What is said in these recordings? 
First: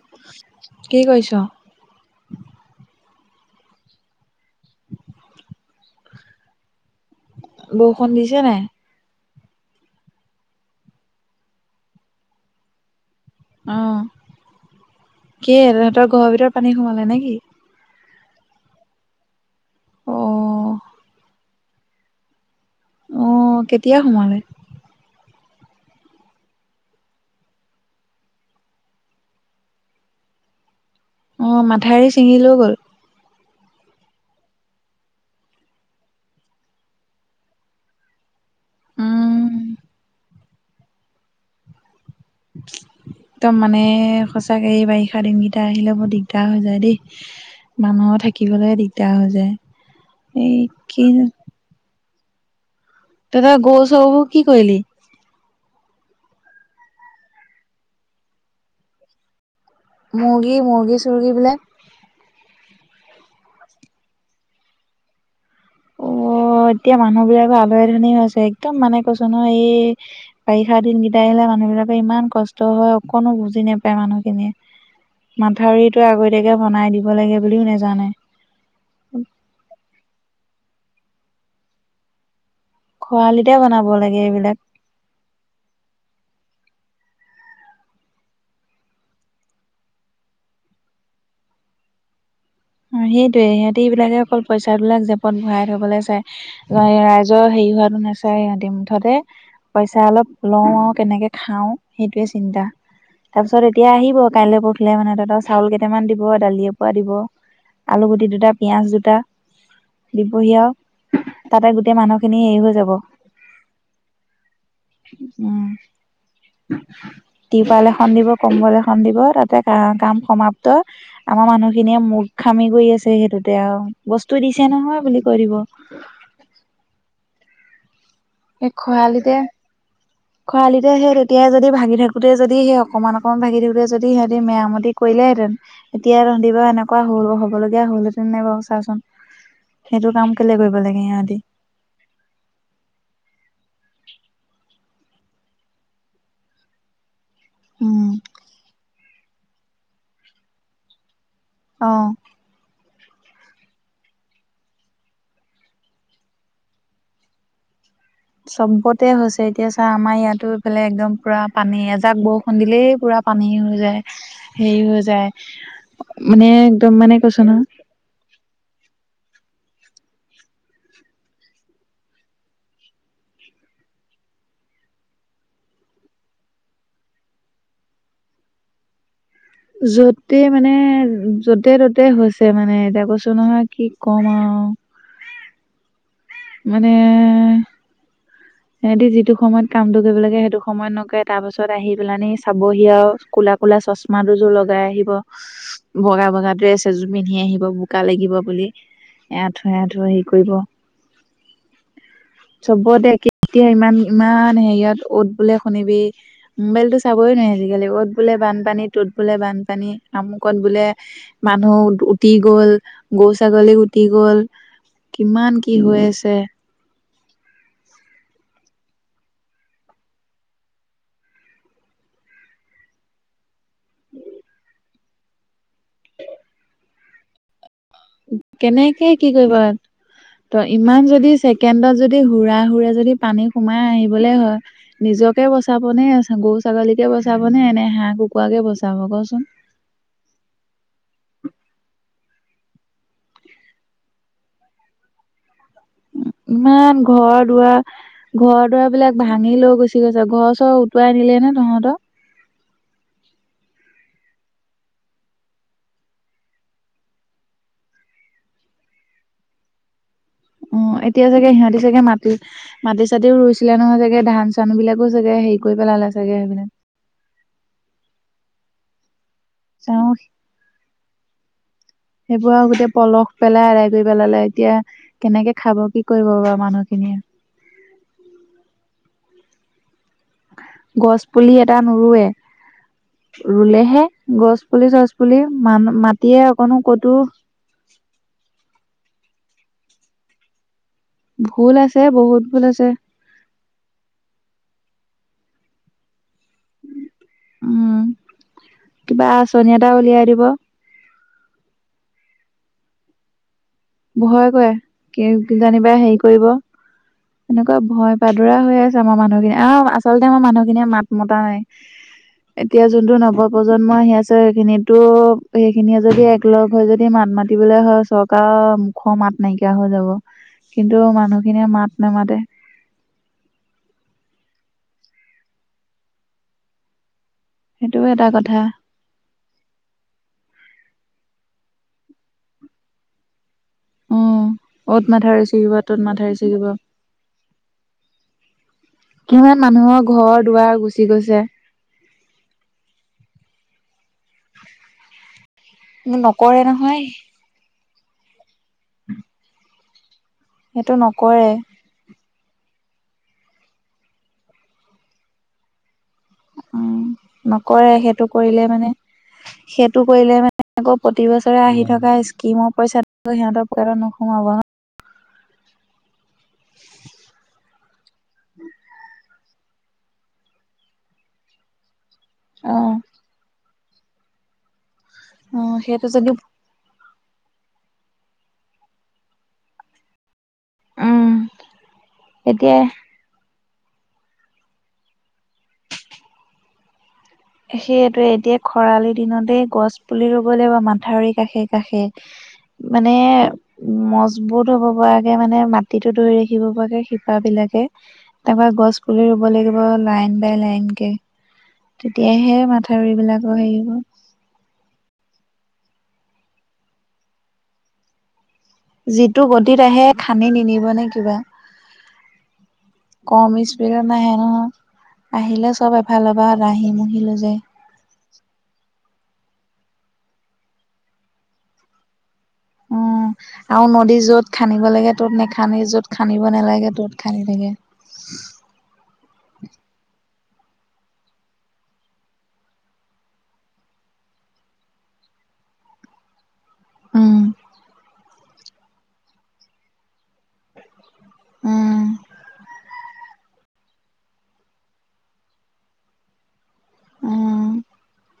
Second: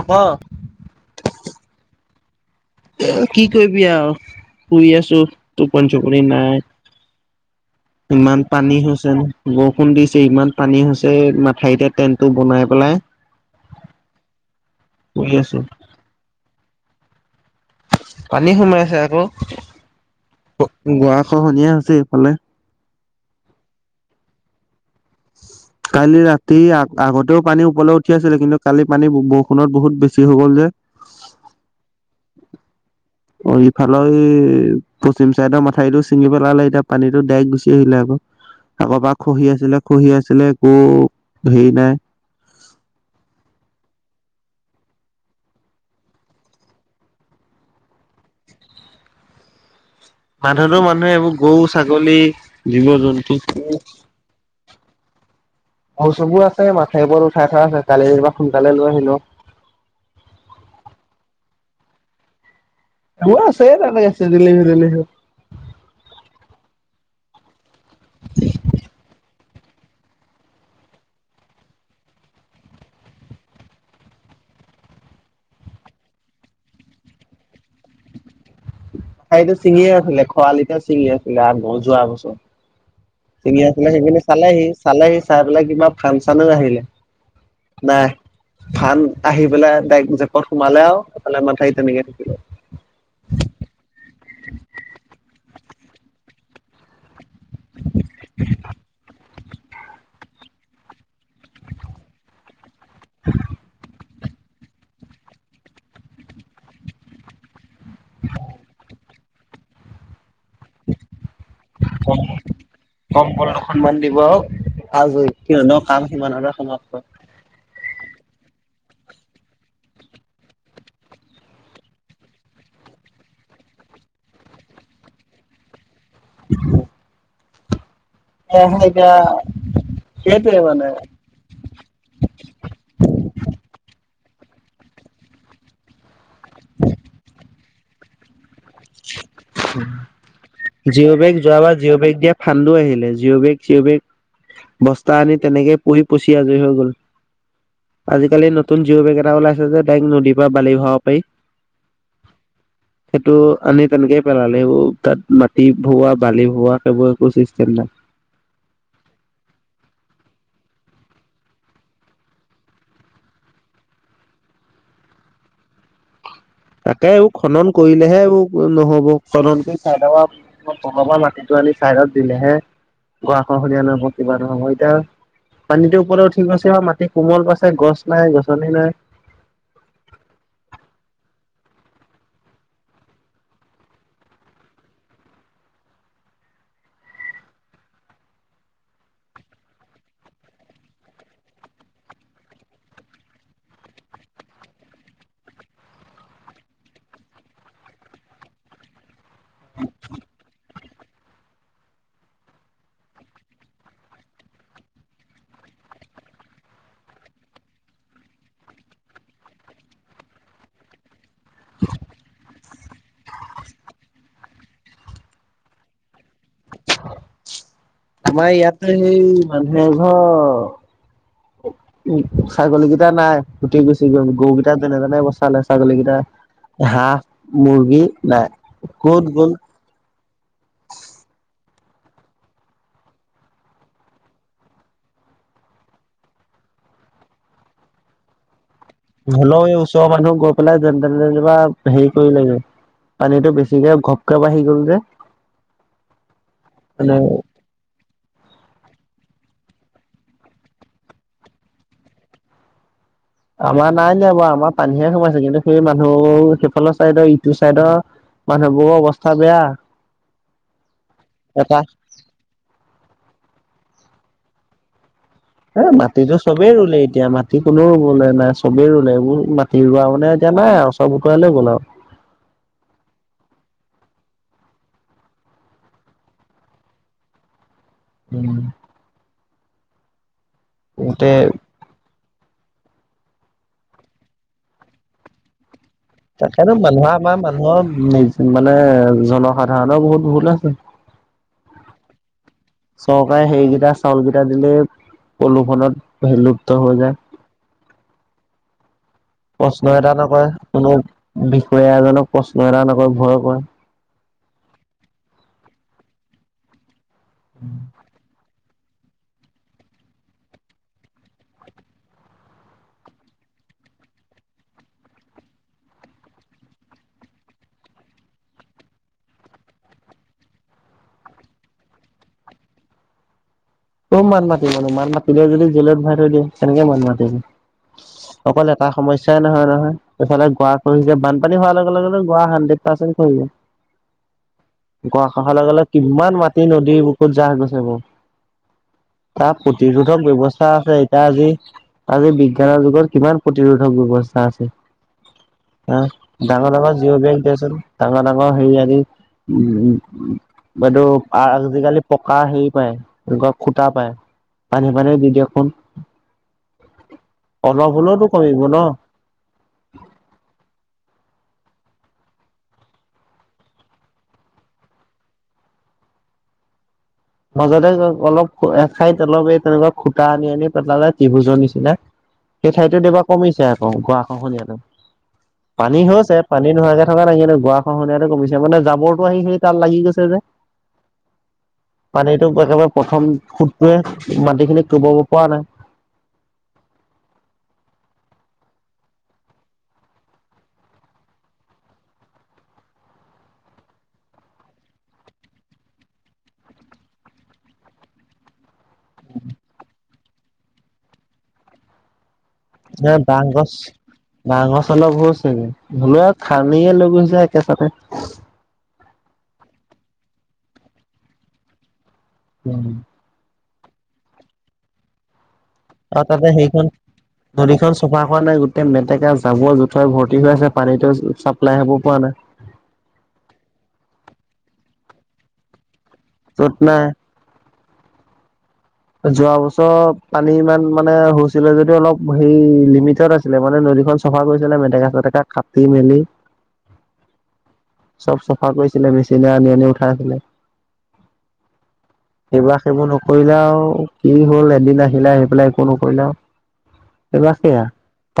হ'ব। কি কৰিছ? কি কৰিবি আও শুই আছো, টোপনি চোপনি নাই। বৰষুণ দিছে ইমান নাই? পানী হৈছে বৱষুণ দিছে ইমান পানী হৈছে মাথাউতে টেনটটো বনাই পেলাই অ' শুই কি আছো তঁহতৰ ঘৰৰ ভিতৰত পানী সোমালে নেকি? পানী সোমাইছে আক, অ', গোৱা খহনীয়া হৈছে এইফালে। অঁ কেতিয়া সোমালে? [inaudible] কালি ৰাতি, আগতেও পানী ওপৰলৈ উঠি আছিলে কিন্তু, কালি পানী বৰষুণত বহুত বেছি হৈ গ'ল যে। অঁ মাথাউৰি ছিঙি লৈ গ'ল? অঁ, ইফালৰ সেই পশ্চিম চাইডৰ মাথাউৰিটো ছিঙি পেলালে, এতিয়া পানীতটো ডাইক গুচি আহিলে আক। আগৰ পৰা খহি উম, আছিলে, খহি আছিলে, একো হেৰি নাই একদম মানে সঁচাকে, এই বাৰিষা দিনগিটা আহিলে বৰ দিগদাৰ হৈ যায় দেই। মানুহৰ থাকিবলে দিগদাৰ হৈ যায়। এই মানুহতো কি মানুহে, এইবোৰ গৰু, ছাগলী, জীৱ জন্তু তহঁতৰ গৰু, চৰুবোৰ কি কৰিলি? গৰু, চৰুবোৰ আছে। মথাউৰি ওপৰত উঠাই থোৱা আছে, কালি যেনিবা সোনকালে লৈ আহিলো। মুৰ্গী, মুৰ্গী চুৰ্গী বিলাক? সেইবোৰ আছে তাতে ছেদেলি- ভেদেলি হৈ। অঁ, এতিয়া মানুহবিলাকৰ আলৈ- আঠনি হৈছে একদম মানে কৈছো নহয় এই বাৰিষা দিনকেইটা আহিলে, মানুহ বিলাকৰ ইমান কষ্ট হয় অকণো বুজি নাপায় মানুহখিনিয়ে। মাথাউৰিটো আগতীয়াকে বনাই দিব লাগে বুলিও নেজানে। ঠাইটো ছিঙিয়ে আছিলে খৰালিটে ছিঙি আছিলে আগবল, যোৱা বছৰ। খৰালিতে ছিঙি বনাব আছিলে লাগে সেইখিনি এইবিলাক চালেহি, চালেহি চাই পেলাই কিবা ফান-চানো আহিলে। নাই! ফান আহি পেলাই ডাইক জেপত সোমালে আও এফালে মাথাউৰি তেনেকে থাকিলে। অঁ, সেইটোয়ে সিহঁতে এইবিলাকে অকল পইচাবিলাক জেপত ভৰাই থবলৈ চাই। ৰাই ৰাইজৰ হেৰি হোৱাতো নাচাই সিহঁতি মুঠতে পইচা অলপ লওঁ আও কেনেকে খাওঁ, সেইটোয়ে চিন্তা, তাৰপিছত এতিয়া আহিব কাইলৈ প পৱখিলে মানে তহতক চাউল কেইটামান দিব দালি এপোৱা দিব আলুগুটি দুটা, পিয়াজ দুটা দিবহি আও কম যাব কম্বল দুখনমান দিব আও আজই সিহঁতৰ কাম সিমানতে সমাপ্ত তিপাল এখন দিব, কম্বল এখন দিব, তাতে কা কাম সমাপ্ত আমাৰ মানুহখিনিয়ে মো খামি কৰি আছে সেইটোতে আও বস্তু দিছে নহয় বুলি কৈ দিব। উম হেয়ে হে এতিয়া সেইটোৱে মানে খৱালিতে সে তেত তেতিয়া যদি ভাগি থাকোঁতে যদি সেই অকণমান অকণমান ভাগি থাকোতে যদি, সিহঁতে মেৱামতি কৰিলেহেঁতেন এতিয়া তঁহতিবা এনেকুৱা হ' হবলগীয়া হল হেতে নে বাও। লাগে জিঅ' সিহঁতি বেগ যোৱা বাৰ জিঅ' বেগ দিয়া ফান্ডো আহিলে। জিঅ' বেগ চিঅ' বেগ বস্তা আনি তেনেকে, পই, পচি আজৰি হৈ গ'ল। উম আজিকালি নতুন জিউ বেগ এটা ওলাইছে যে তাইক নদীৰ পৰা বালি ভৰাব পাৰি। অ সেইটো আনি তেনেকে পেলালে অ সেইবোৰ তাত মাটি ভৰোৱা বালি ভৰোৱা সেইবোৰ একো চিষ্টেম নাই। চবতে হৈছে এতিয়া চা আমাৰ ইয়াতো এইফালে একদম পুৰা পানী এজাক বৰষুণ দিলেই পুৰা পানী হৈ যায়, হেৰি হৈ যায় মানে একদম তাকে মানে আৰু কৈছো নহয় খনন কৰিলেহে আৰু নহ'ব। খনঙ্গৰি চাইড বগাবা মাটিটো আনি চাইডত দিলেহে গৰাখহনীয়া নহ'ব কিবা নহয় এতিয়া পানীটোৰ ওপৰত উঠি গৈছে আৰু মাটি কোমল পাইছে গছ নাই, গছনি নাই। যতেই মানে যতে ত'তে হৈছে মানে, এতিয়া কৈছো নহয় কি ক'ম আৰু। মানে সিহঁতি যিটো সময়ত কামটো কৰিব লাগে সেইটো সময়ত নকৰে, তাৰ পাছত আহি পেলানি চাবহি আৰু কোলা ক'লা চশমা দুযোৰ লগাই আহিব। বগা বগা ড্ৰেছ এযোৰ পিন্ধি আহিব বোকা লাগিব বুলি, এআথুৱ এআঠুৱ হেৰি কৰিব। চবতে একে এতিয়া ইমান ইমান হেৰিয়ত অত বোলে শুনিবি মোবাইলটো চাবই নোৱি আজিকালি অ'ত বোলে বানপানী ত'ত বোলে বানপানী, আমুকত বোলে মানুহ উটি গ'ল, গৰু-ছাগলী উটি গ'ল, কিমান কি হৈ আছে। আমাৰ ইয়াতে সেই মানুহে এঘৰ উ ছাগলীকেইটা নাই, গুটি গুচি গ'ল গৰুকেইটা তেনেধণে বচালে, ছাগলীকেইটা, হাঁহ, মুৰ্গী, নাই কেনেকে ক'ত কি গ'ল কৰিবা? ত ইমান যদি ছেকেণ্ডত যদি হুৰা হুৰে যদি পানী সোমাই আহিবলে হয়, নিজকে বচাব নে, গৰু-ছাগলীকে বচাব নে, এনে হাঁহ কুকু কুকুৰাকে বচাব কচোন হ'লেও ওচৰৰ মানুহ গৈ পেলাই যেন তেনে যেনিবা হেৰি কৰিলেগে পানীটো বেছিকে ঘপক বাঢ়ি গ'ল যে, ইমান মানে ঘৰ-দুৱাৰ ঘৰ-দুৱাৰ বিলাক ভাঙি লৈ গুচি গৈছে। ঘৰ-চৰ উটুৱাই নিলে নে তহঁতৰ? আমাৰ নাই নিয়া বাৰু, আমাৰ পানীহে সোমাইছে। কিন্তু সেই মানুহ সেইফালৰ চাইদৰ ইটো চাইদৰ মানুহবোৰ অৱস্থা বেয়া। উম এতিয়া চাগে সিহঁতি এটা চাগে মাত মাটি-চাতিও ৰুইছিলে নহয় চাগে, ধান-চান বিলাকো চাগে হেৰি কৰি এ পেলালে চাগে মাটিটো সেইবিলাক। চবেই ৰুলে এতিয়া, মাটি কোনো মানে নাই চবেই ৰুলে এইবোৰ ম ৰুৱা চাওঁ মানে এতিয়া নাই আৰু চব উটুৱাই লৈ গ'ল আৰু। সেইবোৰ আৰু গোটেই পলস পেলাই এৰাই কৰি পেলালে এতিয়া কেনেকে খাব? কি কৰিব বাৰু মানুহ খিনিয়ে? উম গছ গোটে পুলি এটা টা নুৰুৱে, ৰুলেহে গছ পুলি চছ পুলি মান মাত এতিয়া অকনো ক'তো অ মানে জনসাধাৰণৰ বহুত ভুল আছে, ভুল আছে বহুত ভুল আছে। চৰকাৰে সেইকেইটা চাউল কেইটা দিলেই প্ৰদূষনত ভিলুপ্ত হৈ যায়। উম কিবা আচনি প্ৰশ্ন এটা উলিয়াই দিব। নকৰে কোনো বিষয়া এজনক প্ৰশ্ন এটা নকয় ভয়ে কয়। ভয় কয় কি কি জানিবা হেৰি কৰিব এনেকুৱা ভয় পাদুৰা হৈ আছ- যে আমা মানুহখিনি আও আচলতে আমা মানুহখিনিয়ে মাত মতা নাই। এতিয়া যোনটো নৱপ্ৰজন্ম আহি আছে সেইখিনিয়েটো সেইখিনিয়ে যদি লগ হৈ যদি মাত মাতিবলে হয় চৰকাৰ মুখৰ মাত নাইকিয়া হৈ যাব, কিন্তু মানুহখিনিয়ে মাত নেমাতে। ক'ত মাত মাতিবনো মাত মাতিলে যদি জেলত ভৰাই থৈ দিয়ে কেনেকে মাত মাতিম সেইটোও এটা কথা অকল এটা সমস্যাই নহয় নহয় এইফালে গোৱা খহিছে বানপানী হোৱাৰ লগে লগে গোৱা হাড্ৰেড পাৰ্চেণ্ট খহিব। [inaudible] অ'ত গোৱা মাথাউৰি খহাৰে ছিগিব লগে ত'ত মাথাউৰি কিমান ছিগিব মাটি নদী বুকুত জাহ গৈছে নো। তাৰ কিমান মানুহৰ প্ৰতিৰোধক ঘৰ ব্যৱস্থা দুৱাৰ আছে গুচি ইতা গৈছে যি আজি বিজ্ঞানৰ যুগৰ কিমান প্ৰতিৰোধক ব্যৱস্থা আছে। আহ নকৰে ডাঙৰ ডাঙৰ নহয় জিঅ' বেংক তে চোন ডাঙৰ ডাঙৰ হেৰি আলিত [unintelligible] সেইটো বাদো পাৰ নকৰে আজিকালি পকা হেৰি পায় এনেকুৱা খুটা পায় পানীয়ে পানীয়ে দি দিয়কচোন। উ অলপ নকৰে হ'লেওতো সেইটো কমিব কৰিলে ন মানে সেইটো কৰিলে মানে আকৌ প্ৰতি বছৰে আহি থকা স্কিমৰ পইচাটো সিহঁতৰ পকেটত নোসোমাব ন [inaudible] মাজতে যে অলপ খাইত অলপ এই তেনেকুৱা খুটা আনি আনি পেলালে টিভুজৰ নিচিনা সেই ঠাইতে দেবা কমিছে আকৌ গোৱা খহনীয়াটো অ অ পানী সেইটো হৈ যদি হৈছে পানী নোহোৱাকে থকা নাই কিন্তু গোৱা খহনীয়াটো কমিছে মানে জাবৰটো সি তাল লাগি গৈছে যে উম পানীটোক এতিয়া একেবাৰে প্ৰথম সুতটোৱে মাটি খিনি কটোবাব পৰা নাই। সেইটোৱে এতিয়া খৰালি দিনতে গছ পুলি ৰুব লাগিব মাথাউৰি কাষে কাষে মানে উ মজবুত হব পৰাকে মানে মাটিটো ধৰি ৰাখিব পৰাকে শিপাবিলাকে তা পা গছ পুলি ৰুব লাগিব লাইন বাই লাইন কে। তেতিয়াহে মাথাউৰিবলাকৰ হেৰি হ'ব বাহ গছ অলপ হৈছে ধলোৱে খানিয়ে লৈ গৈছে একেচাতে যিটো গতিত আহে খান্দি নিনিব নে কিবা। উ। কম স্পীডত নাহে নহয়, আহিলে চব আৰু এফাল পা তাতে সেইখন দাহি মুহি লৈ যায়। নদীখন চফা কৰা নাই গোটেই মেটেকা জাবৰ জোথৰ ভৰ্তি হৈ আছে পানীতো চাপ্লাই হব পৰা নাই। উম আও নদী য'ত খানিব লাগে ত'ত নেখানেই য'ত খানিব য'ত নালাগে নাই ত'ত খানি থাকে। যোৱা বছৰ পানী ইমান মানে হৈছিলে যদি অলপ সেই লিমিটড আছ- আছিলে মানে নদীখন চাফা কৰিছিলে মেটেকা চেটেকা কাটি মেলি [inaudible] চব চফা কৰিছিলে মেচিনে আনি আনি উঠাইছিলে। উম। সেইবিলাক সেইবোৰ নকৰিলাও কি হল এদিন আহিলে আহি পেলাই একো নকৰিলাও তাপা উম সেয়া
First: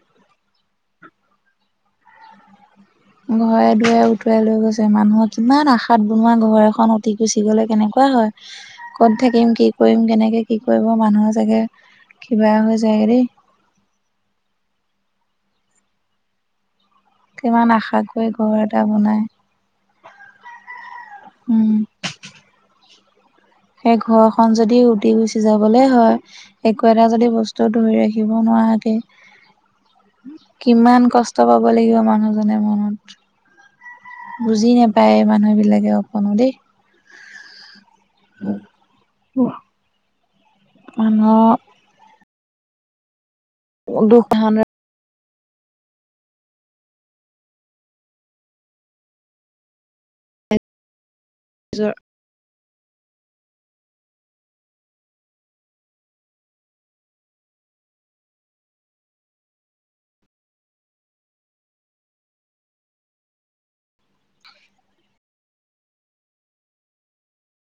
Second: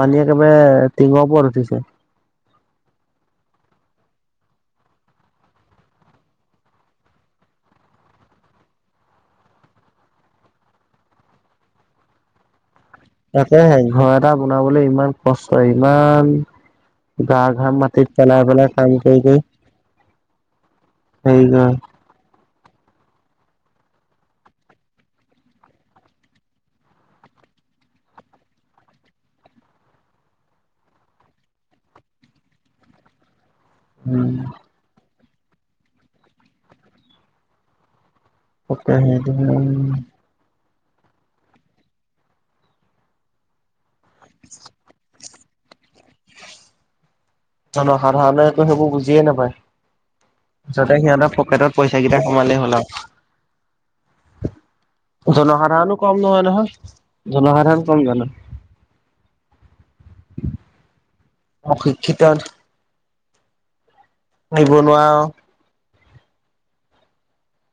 পানী একেবাৰে টিঙৰ পৰত উঠিছে। ঘৰে দুৱাই উঠুৱাই লৈ গৈছে মানুহক কিমান আশাত বনোৱা ঘৰ এখন উতি গুচি গলে কেনেকুৱা হয়। ক'ত থাকিম, কি কৰিম, কেনেকে কি কৰিব মানুহৰ চাগে কিবা হৈ যায় গে দেই। তাকেহে ঘৰ এটা বনাবলৈ ইমান কষ্ট ইমান গা ঘা কিমান ঘম আশা মাটিত কৰি চলাই ঘৰ পেলাই এটা কাম কৰি বনাই কৰি আহিলো। উম সেই ঘৰখন যদি উটি গুচি যাবলৈ হয়। একো এটা যদি বস্তু ধৰি ৰাখিব নোৱাৰাকে কিমান কষ্ট পাব লাগিব মানুহজনে মনত উম বুজি নাপায় মানুহ বিলাকে অকনো দেই। ফটকৰে নিদোং মানুহক দুখ ধাৰণা সাধাৰণতে সেইবোৰ বুজিয়ে নাপায় যাতে সিহঁতৰ পকেটত পইচা কেইটা। কমালেই হ'ল আৰু জনসাধাৰণো কম নহয় নহয়। জনসাধাৰণ কম জানো। অ শিক্ষিত নিবনুৱা আৰু